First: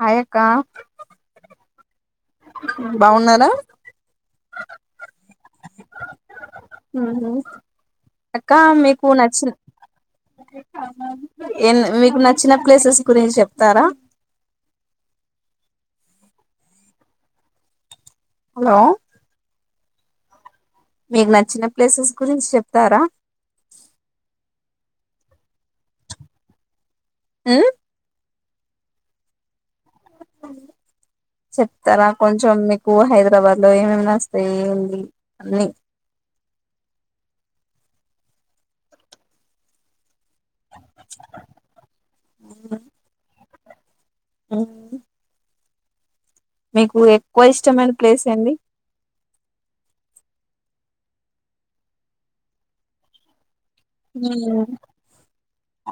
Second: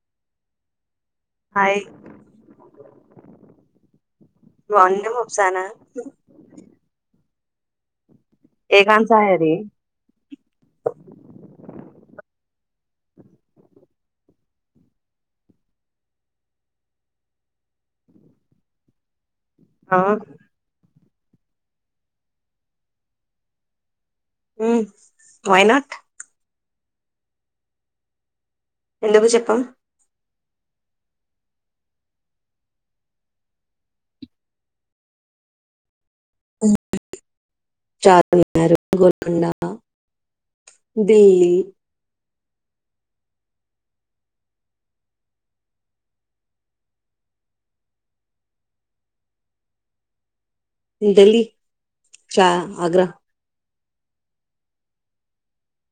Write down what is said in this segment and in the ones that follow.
Hi అక్క బాగున్నారా? బాన్నా ముఫ్సానా హలో అక్క మీకు సాయది నచ్చిన్ ఎన్ మీకు నచ్చిన ప్లేసెస్ గురించి చెప్తారా హలో ఆ మీకు నచ్చిన ప్లేసెస్ గురించి చెప్తారా ఉమ్ వైనాట్ మ్మ్ ఎందుకు చెప్పం చెప్తారా కొంచెం మీకు హైదరాబాద్ లో ఏమేం నచ్చుతాయి ఏందీ అన్ని మ్మ్ చార్మినార్ గోల్కొండ దిల్లీ మ్ మ్మ్ మీకు ఎక్కువ ఇష్టమైన ప్లేస్ ఏందీ దిల్లీ చా ఆగ్ర మ్మ్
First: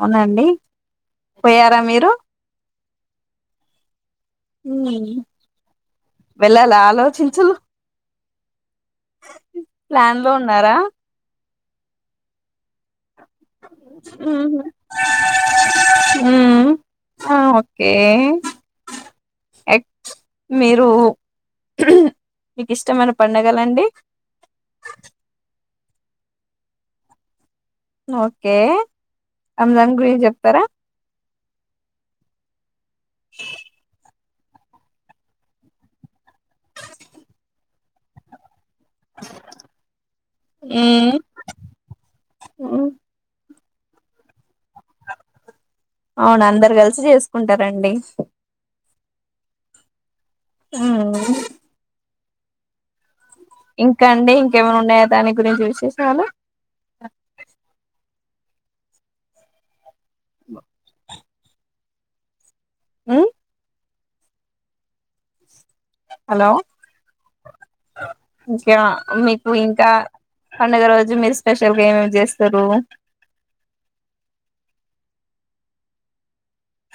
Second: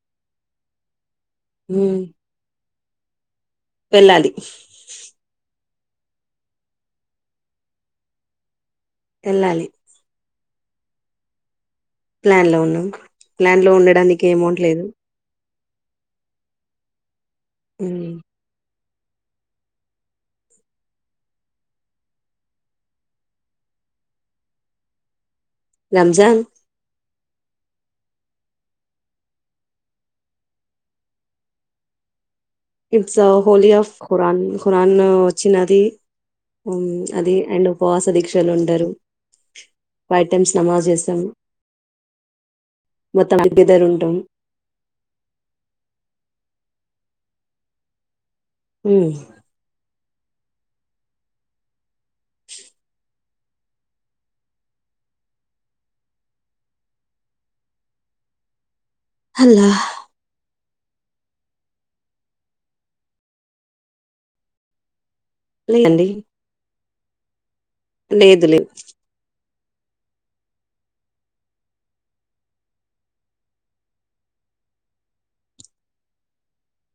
అవునండి పోయారా ఉమ్, మీరు వెళ్ళాలి మ్మ్ వెళ్లాలా ఆలోచించు ఎళ్ళాలి ప్లాన్ లో ఉన్నారా ప్లాన్ లో ఉన్నాం ప్లాన్లో ఉండడానికి అమౌంట్ లేదు మ్మ్ ఆ ఓకే ఉమ్, ఎక్ మీరు మీకుష్టమైన పండగలండి రంజాన్ ఓకే రంజాన్ గురించి చెప్తారా it's a holy of Quran Quran వచ్చినది ఉమ్ అది అండ్ ఉపవాస దీక్షలు ఉం టారు ఫై టైమ్స్ నమాజ్ చేస్తాము మొత్తం ఇద్దరుంటం అవును అందరు కలిసి చేసుకుంటారండి మ్మ్ ఆ ఆ ఇంకా అండి ఇంకేమన్నా ఉన్నాయా దాని గురించి విశేషాలు అల్లా ఆ లే అండి ఇంకే ఆ మీ నువ్వు ఇంకా పండుగ రోజు మీరు స్పెషల్గా ఏమేమి చేస్తారు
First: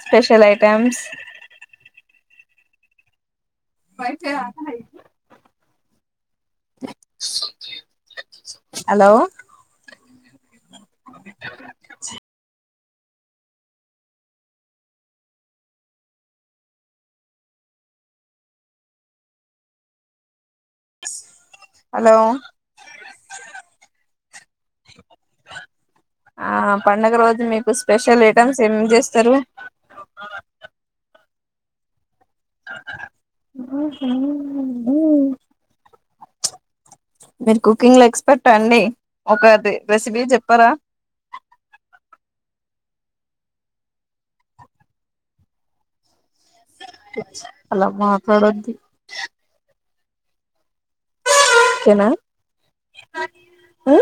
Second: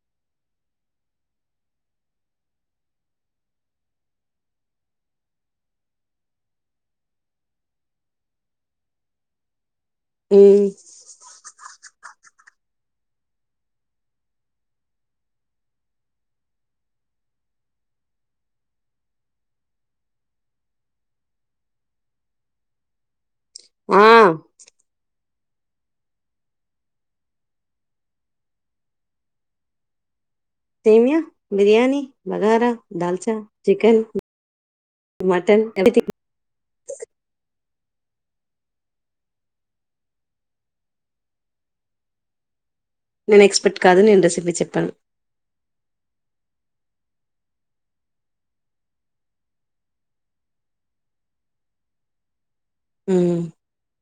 స్పెషల్ ఐటెమ్స్ మైతే హలో ఊ హలో ఊ ఆ పండుగ రోజు మీకు స్పెషల్ ఐటమ్స్ ఏమేమ్ చేస్తారు సేమ్యా బిర్యానీ బగారా దాల్చా చికెన్ మటన్ మీరు కుకింగ్ లో ఎక్స్పర్ట్ ఆ అండి ఒక రెసిపీ చెప్పారా నేను ఎక్స్పెక్ట్ కాదు నేను రెసిపీ చెప్పను అలా మాట్లాడద్దు ఓకే నా ఉ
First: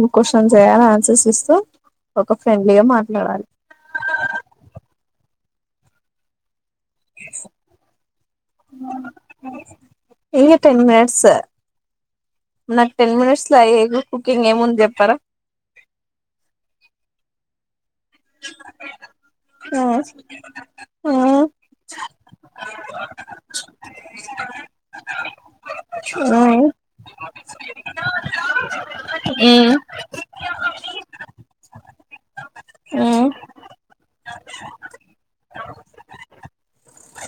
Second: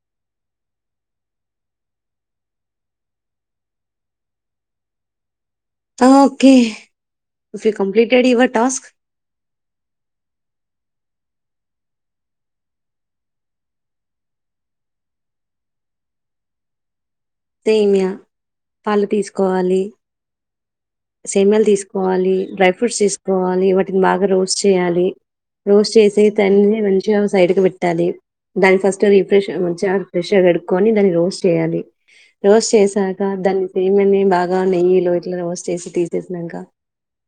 మ్ క్వశ్చన్ చేయాలి ఆన్సర్స్ ఇస్తూ ఒక ఫ్రెండ్లీగా మాట్లాడాలి okay if you completed your task a ten minutes sir నాకు టెన్ మినిట్స్ లో అయ్యే కుకింగ్ ఏముంది చెప్పారా సేమ్యా పళ్ళు తీసుకోవాలి సేమ్యాలు తీసుకోవాలి డ్రై ఫ్రూట్స్ తీసుకోవాలి వాటిని బాగా రోస్ట్ చేయాలి రోస్ట్ చేసి దాన్ని మంచిగా సైడ్ కి పెట్టాలి దాన్ని ఫస్ట్ రిఫ్రెష్ మంచిగా రిఫ్రెష్ గా కడుక్కని దాన్ని రోస్ట్ చేయాలి రోస్ట్ చే సాక దాన్ని చేయమని బాగా నెయ్యి లో ఇట్లా రోస్ట్ చేసి తీసేసాక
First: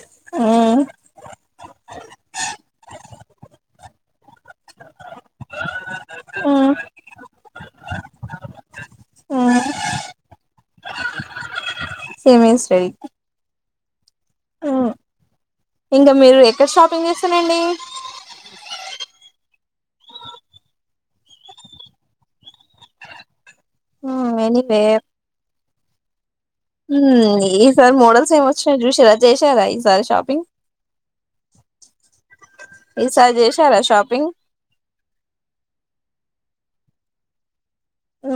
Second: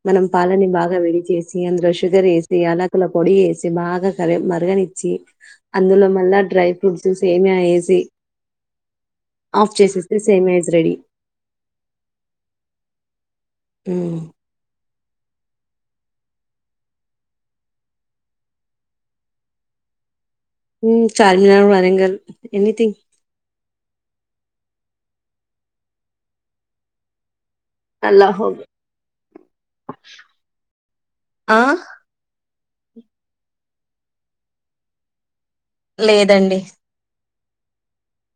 మనం పాలని బాగా విడి చేసి అందులో షుగర్ వేసి యాలకుల పొడి వేసి బాగా కరీ మరగనిచ్ అందులో మళ్ళా డ్రై ఫ్రూట్స్ సేమ్యా వేసి ఆఫ్ చేసేస్తే సేమ్యా ఈస్ రెడీ ఊ ఆ ఇంగా మీరు ఎక్కడ షాపింగ్ చేస్తరండి చార్మినార్ వరంగల్ ఎనిథింగ్ ఓ ఎనివేర్ మ్మ్ ని సార్ మోడల్స్ ఏమి అల్లాహో వచ్చినయి చూసారా చేసారా ఈసారి షాపింగ్ ఆ ఈసారి చేశారా షాపింగ్ లేదండి ఊ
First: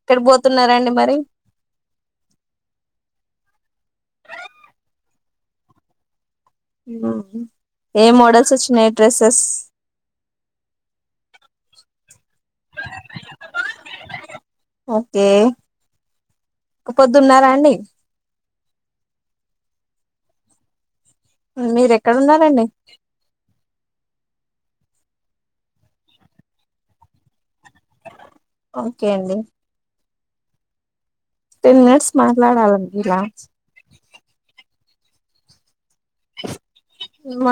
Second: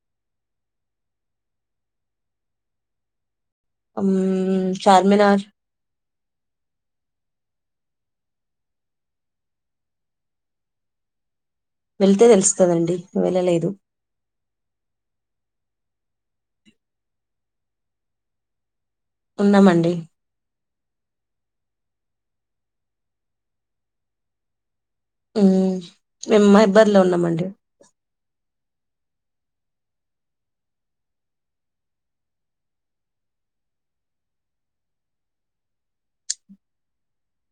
ఎక్కడ పోతున్నారండి మరి అహ్మ చార్మినార్ ఏ మోడల్స్ వచ్చినాయి డ్రెస్సెస్, వెళ్తే తెలుస్తుందండి వెళ్ళలేదు, ఓకే ఒక్క పొద్దున్నారా అండి, వున్నమండి, మీర ఎక్కడ ఉన్నారండి, మేము మహాబాద్ లో ఉన్నామండి ఓకే అండి టెన్ మినిట్స్ మాట్లాడాలా అంటా ఇలా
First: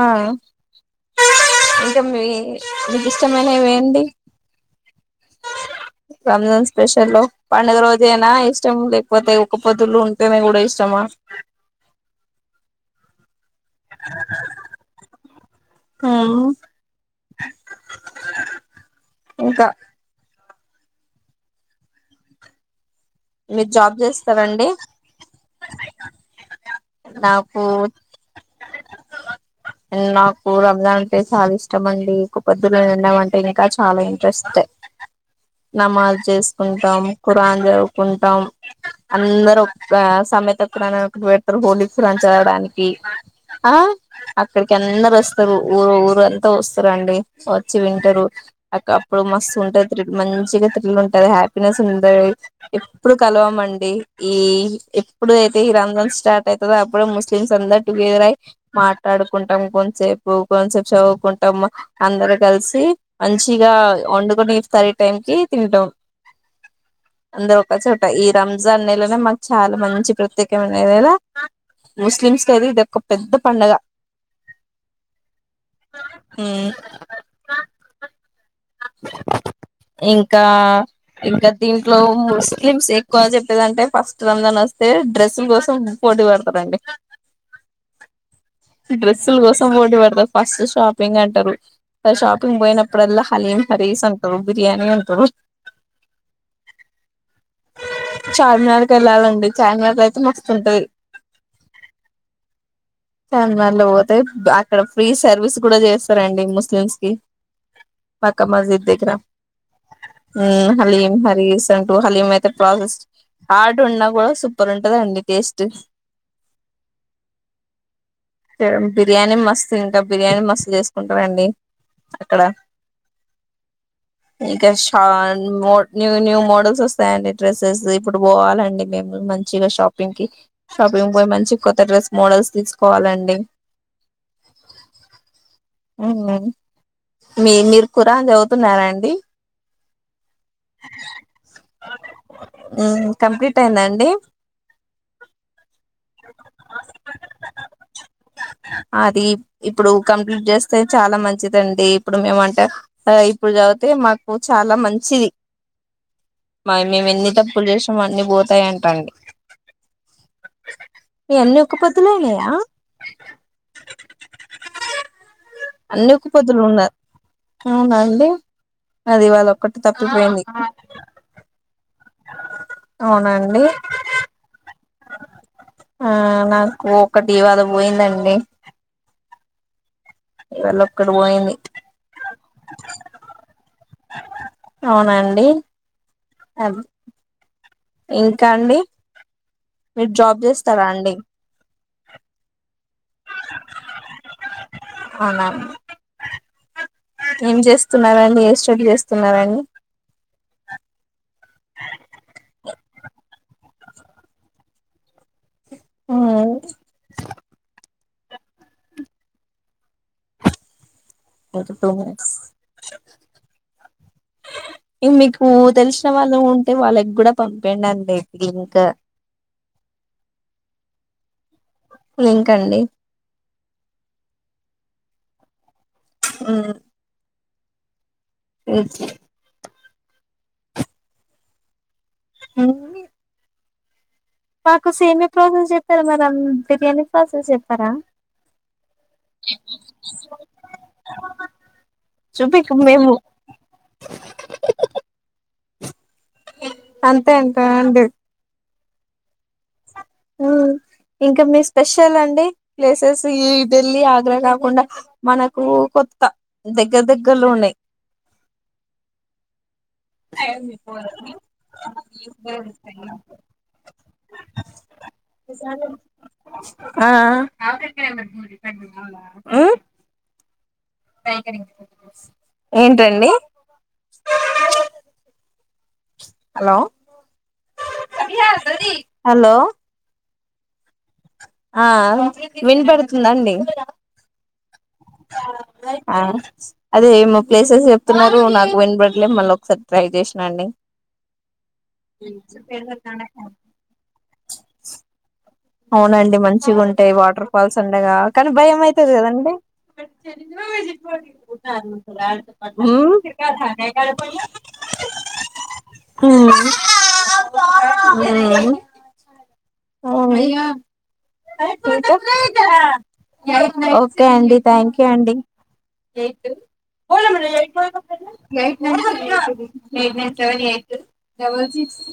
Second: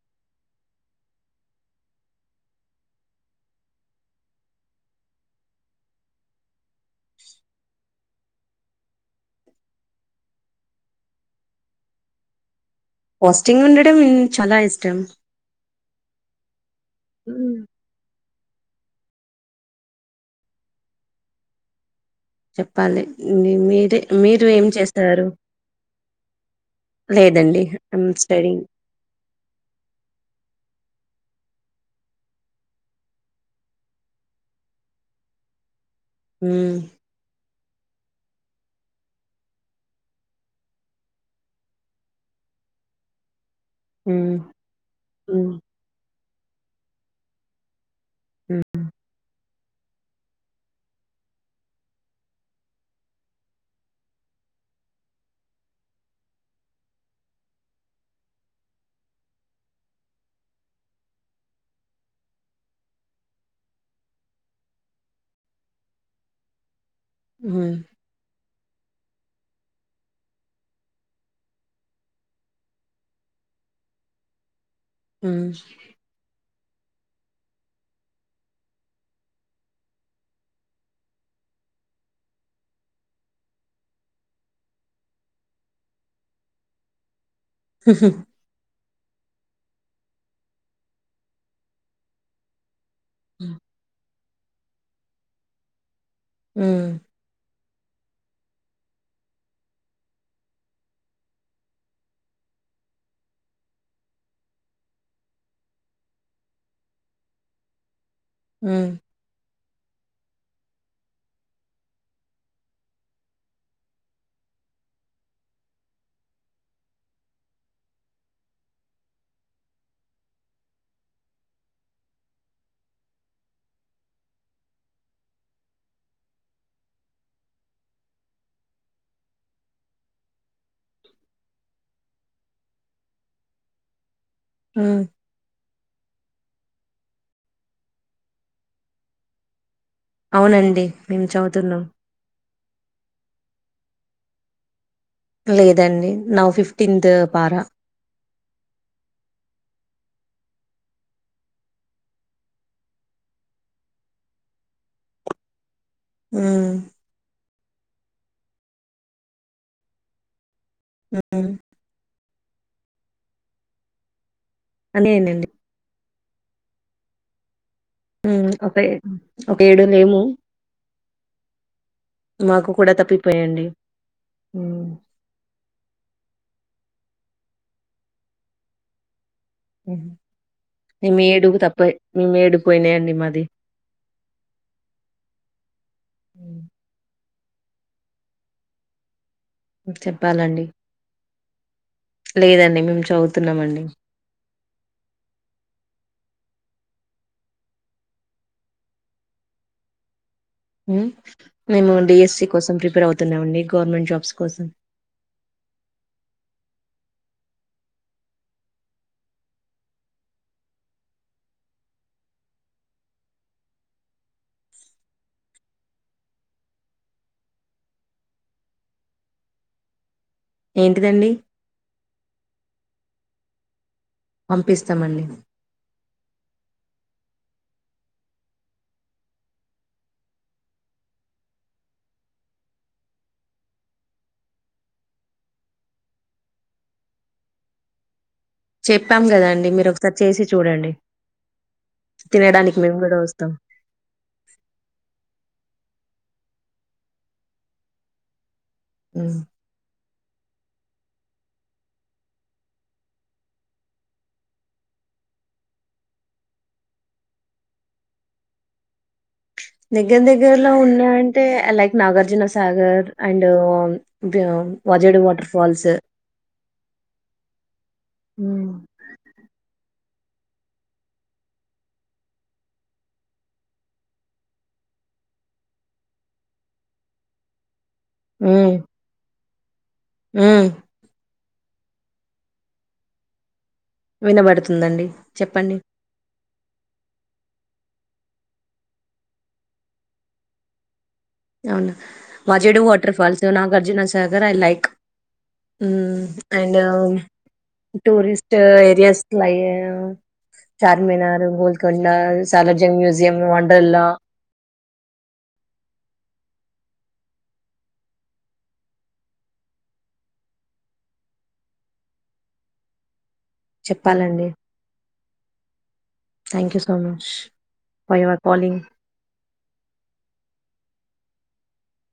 ఆ ఇంకా మీ మీకు ఇష్టమైనవి ఏంది. రంజాన్ స్పెషల్ లో పండుగ రోజనా ఇష్టం లేకపోతే ఉక్క పొద్దులు ఉంటేనే కూడా ఇష్టమా, వస్త స్టింగ్ ఉండడం చాలా ఇష్టం, అవు హు ఇంకా చెప్పు చెప్పాలే మీరు జాబ్ మీదే మీరు ఏం చేస్తారండి చేస్తారు. లేదండి నాకు ఐయాం స్టడీంగ్, నాకు రంజాన్ అంటే చాలా ఇష్టంమండి ఒక పొద్దులో ఉండడం అంటే ఇంకా చాలా ఇంట్రెస్ట్, నమాజ్ హ్మ్ చేసుకుంటాం కురాన్, [inaudible] కుంటాం అందరు ఒక సమమెత పురాన్ ఒకటి పెడతారు హోలీ పురాన్ చదడానికి, ఆ హ్మ్ అక్కడికి అందరూ హ్మ్ వస్తారు ఊరు ఊరుంత వస్తారండి వచ్చి వి రు ఆ హ్మ్ కప్పుడు మస్త ఉంటాయి త్రి మంచిగా త్రిల్ ఉంటది హ్యాపీనెస్ ఉంటది, ఎప్పుడు కలవమండి ఈ ఎప్పుడు అయితే ఈ రంజాన్ స్టార్ట్ అవుతుందో. అప్పుడు ముస్లిమ్స్ అందరు టుగెదర్ అయి మాట్లాడుకుంటాం. కొంసేపు కొసేపు చదువుకుంటాం అందరు. కలిసి మంచిగా వండుకొని ఇస్తార్ టైం కి తింటాం, అందరూ హ్మ్ ఒక చోట ఈ రమ్ రంజాన్ నెల నే మాకు చాలా మంచి ప్రత్యేకమైన నెల ముస్లిమ్స్ కు అది ఇది ఒక పెద్ద పండుగ, ఊ ఇంకా ఇంకా దీ ఇట్లో ముస్లిమ్స్ ఎక్కువ చెప్పేదింటే ఫస్ట్ రంజాన్ వస్తే డ్రెస్సుల కోసం పోటీ పడతారండి హుమ్మ్ డ్రెస్సుల కోసం పోటీ పడతారు ఫస్ట్ షాపింగ్ అంటారు ఆ షాపింగ్ పోయినప్పు, అప్పుడల్లా హలీం హారిస్ బిర్యానీ ఉంటారు ఊ చార్మినార్ కి వెళ్ళాలండి. చార్మినార్ లో అయితే మస్తుంటది చార్మినార్ లో పోతే అక్కడ ఫ్రీ సర్వీస్ కూడా చేస్తారండి ముస్లిమ్స్ కి, మక్కా మసీద్ హ్మ్ దగ్గర, హ్మ్ హలీం హలి రీసెంట్ హలీం అయితే ప్రాసెస్ ఆడ్ ఉన్నా కూడా సూపర్ ఉంటదండి టేస్టు ఇంకా బిర్యానీ మస్తు తింటాం బిర్యాని మస్త్ చేసుకుంటామండి ఇక్కడ ఇంకా శాన్ మో న్యూ న్యూ మోడల్స్ వస్తాయండి డ్రెస్సెస్ ఇప్పుడు పోవాలండి మేము మంచిగా షాపింగ్ కి షాపింగ్ కి పోయి మంచి కొత్త డ్రెస్ మోడల్స్ తీసుకోవాలండి హ్మ్ మీ మీరు కురాన్ చదువుతున్నారాండి అవునండి మేము చదువుతున్నాం కంప్లీట్ అయిందండి లేదు దాన్ని నా ఫిఫ్టీన్త్ పార అది ఇప్పుడు కంప్లీట్ చేస్తే చాలా మంచిదండి. ఇప్పుడు మేము అంటే ఇప్పుడు చదివితే మాకు చాలా మంచిది. హ్మ్ మాయి మేమెన్ని తప్ తప్పులు చేసినమో అన్ని పోతాయంటండి. మీ హ్మ్ అన్నీ ఒక్క పొద్దుల అయినాయా అదేనండి అన్ని ఒక పొద్దులో ఉన్నాయి హ్మ్ ఒక అది ఇవాళ్ళ ఒక ఒక్కటి ఏడు లేము తప్పిపోయింది మాకు కూడా అవునండి తప్పిపోయండి ఒక్కటి ఇవాళ పోయిందండి ఇవాళ ఒక్కటి మే పోయింది ఏడుగు తప్ప మేము ఏడుగుపోయినాయండి మాది అవునండి అది ఇంకా అండి మీరు జాబ్ చెప్పాలండి చేస్తారా అండి లేదండి మీ చదువుతున్నామండి. అవునా ఏం చేస్తున్నారండి ఏ స్టడీ చేస్తున్నారండి. మేము డి ఎస్సి కోసం ప్రిపేర్ అవుతున్నామండి గవర్నమెంట్ జాబ్స్ కోసం ఆ ఇ మీకు తెలిసిన వాళ్ళు ఉంటే వాళ్ళకి కూడా పంపండి అండి అయితే ఇంకా ఏంటిదండి ఇంకండి పంపిస్తామండి హ్మ్ తెజ హ్మ్ మాకు సేమ్యా ప్రాసెస్ చెప్పారా మరి అం బిర్యానీ ప్రాసెస్ చెప్పరా చెప్పాం కదా అండి మీరు ఒకసారి చేసి చూడండి తినడానికి మేము కూడా వస్తాం అంతే అంతే నండి హ్మ్ ఇంకా మీ స్పెషల్ అండి ప్లేసెస్ ఈ ఢిల్లీ ఆగ్రా కాకుండా మనకు కొత్త దగ్గర దగ్గర్లో ఉన్నాయి దగ్గర దగ్గరలో ఉన్నాయంటే like Nagarjuna Sagar and Vajedu water falls ఆ ఏంటండి హలో హలో ఉమ్ ఆ వినిపెడుతుందండి వినపడుతు తుందండి చెప్పండి ఆ అదే ఏమో ప్లేసెస్ చెప్తున్నారు నాకు వినబడలే మళ్ళీ ఒకసారి ట్రై చేసిన అండి అవునా వాజెడ waterfalls Nagarjuna Sagar I like హ్మ్. అవునండి మంచిగా అండ్ ఉంటాయి వాటర్ ఫాల్స్ ఉండగా కానీ టూరిస్ట్ భయం అయితది ఏరియాస్ కదండి లై చార్మినార్ గోల్కొండ సాలార్జంగ్ మ్యూజియం వండర్లా ఉమ్ ఉమ్ వో అ ఇంకా ఓకే చెప్పాలండి అండి థ్యాంక్ యూ అండి thank you so much double six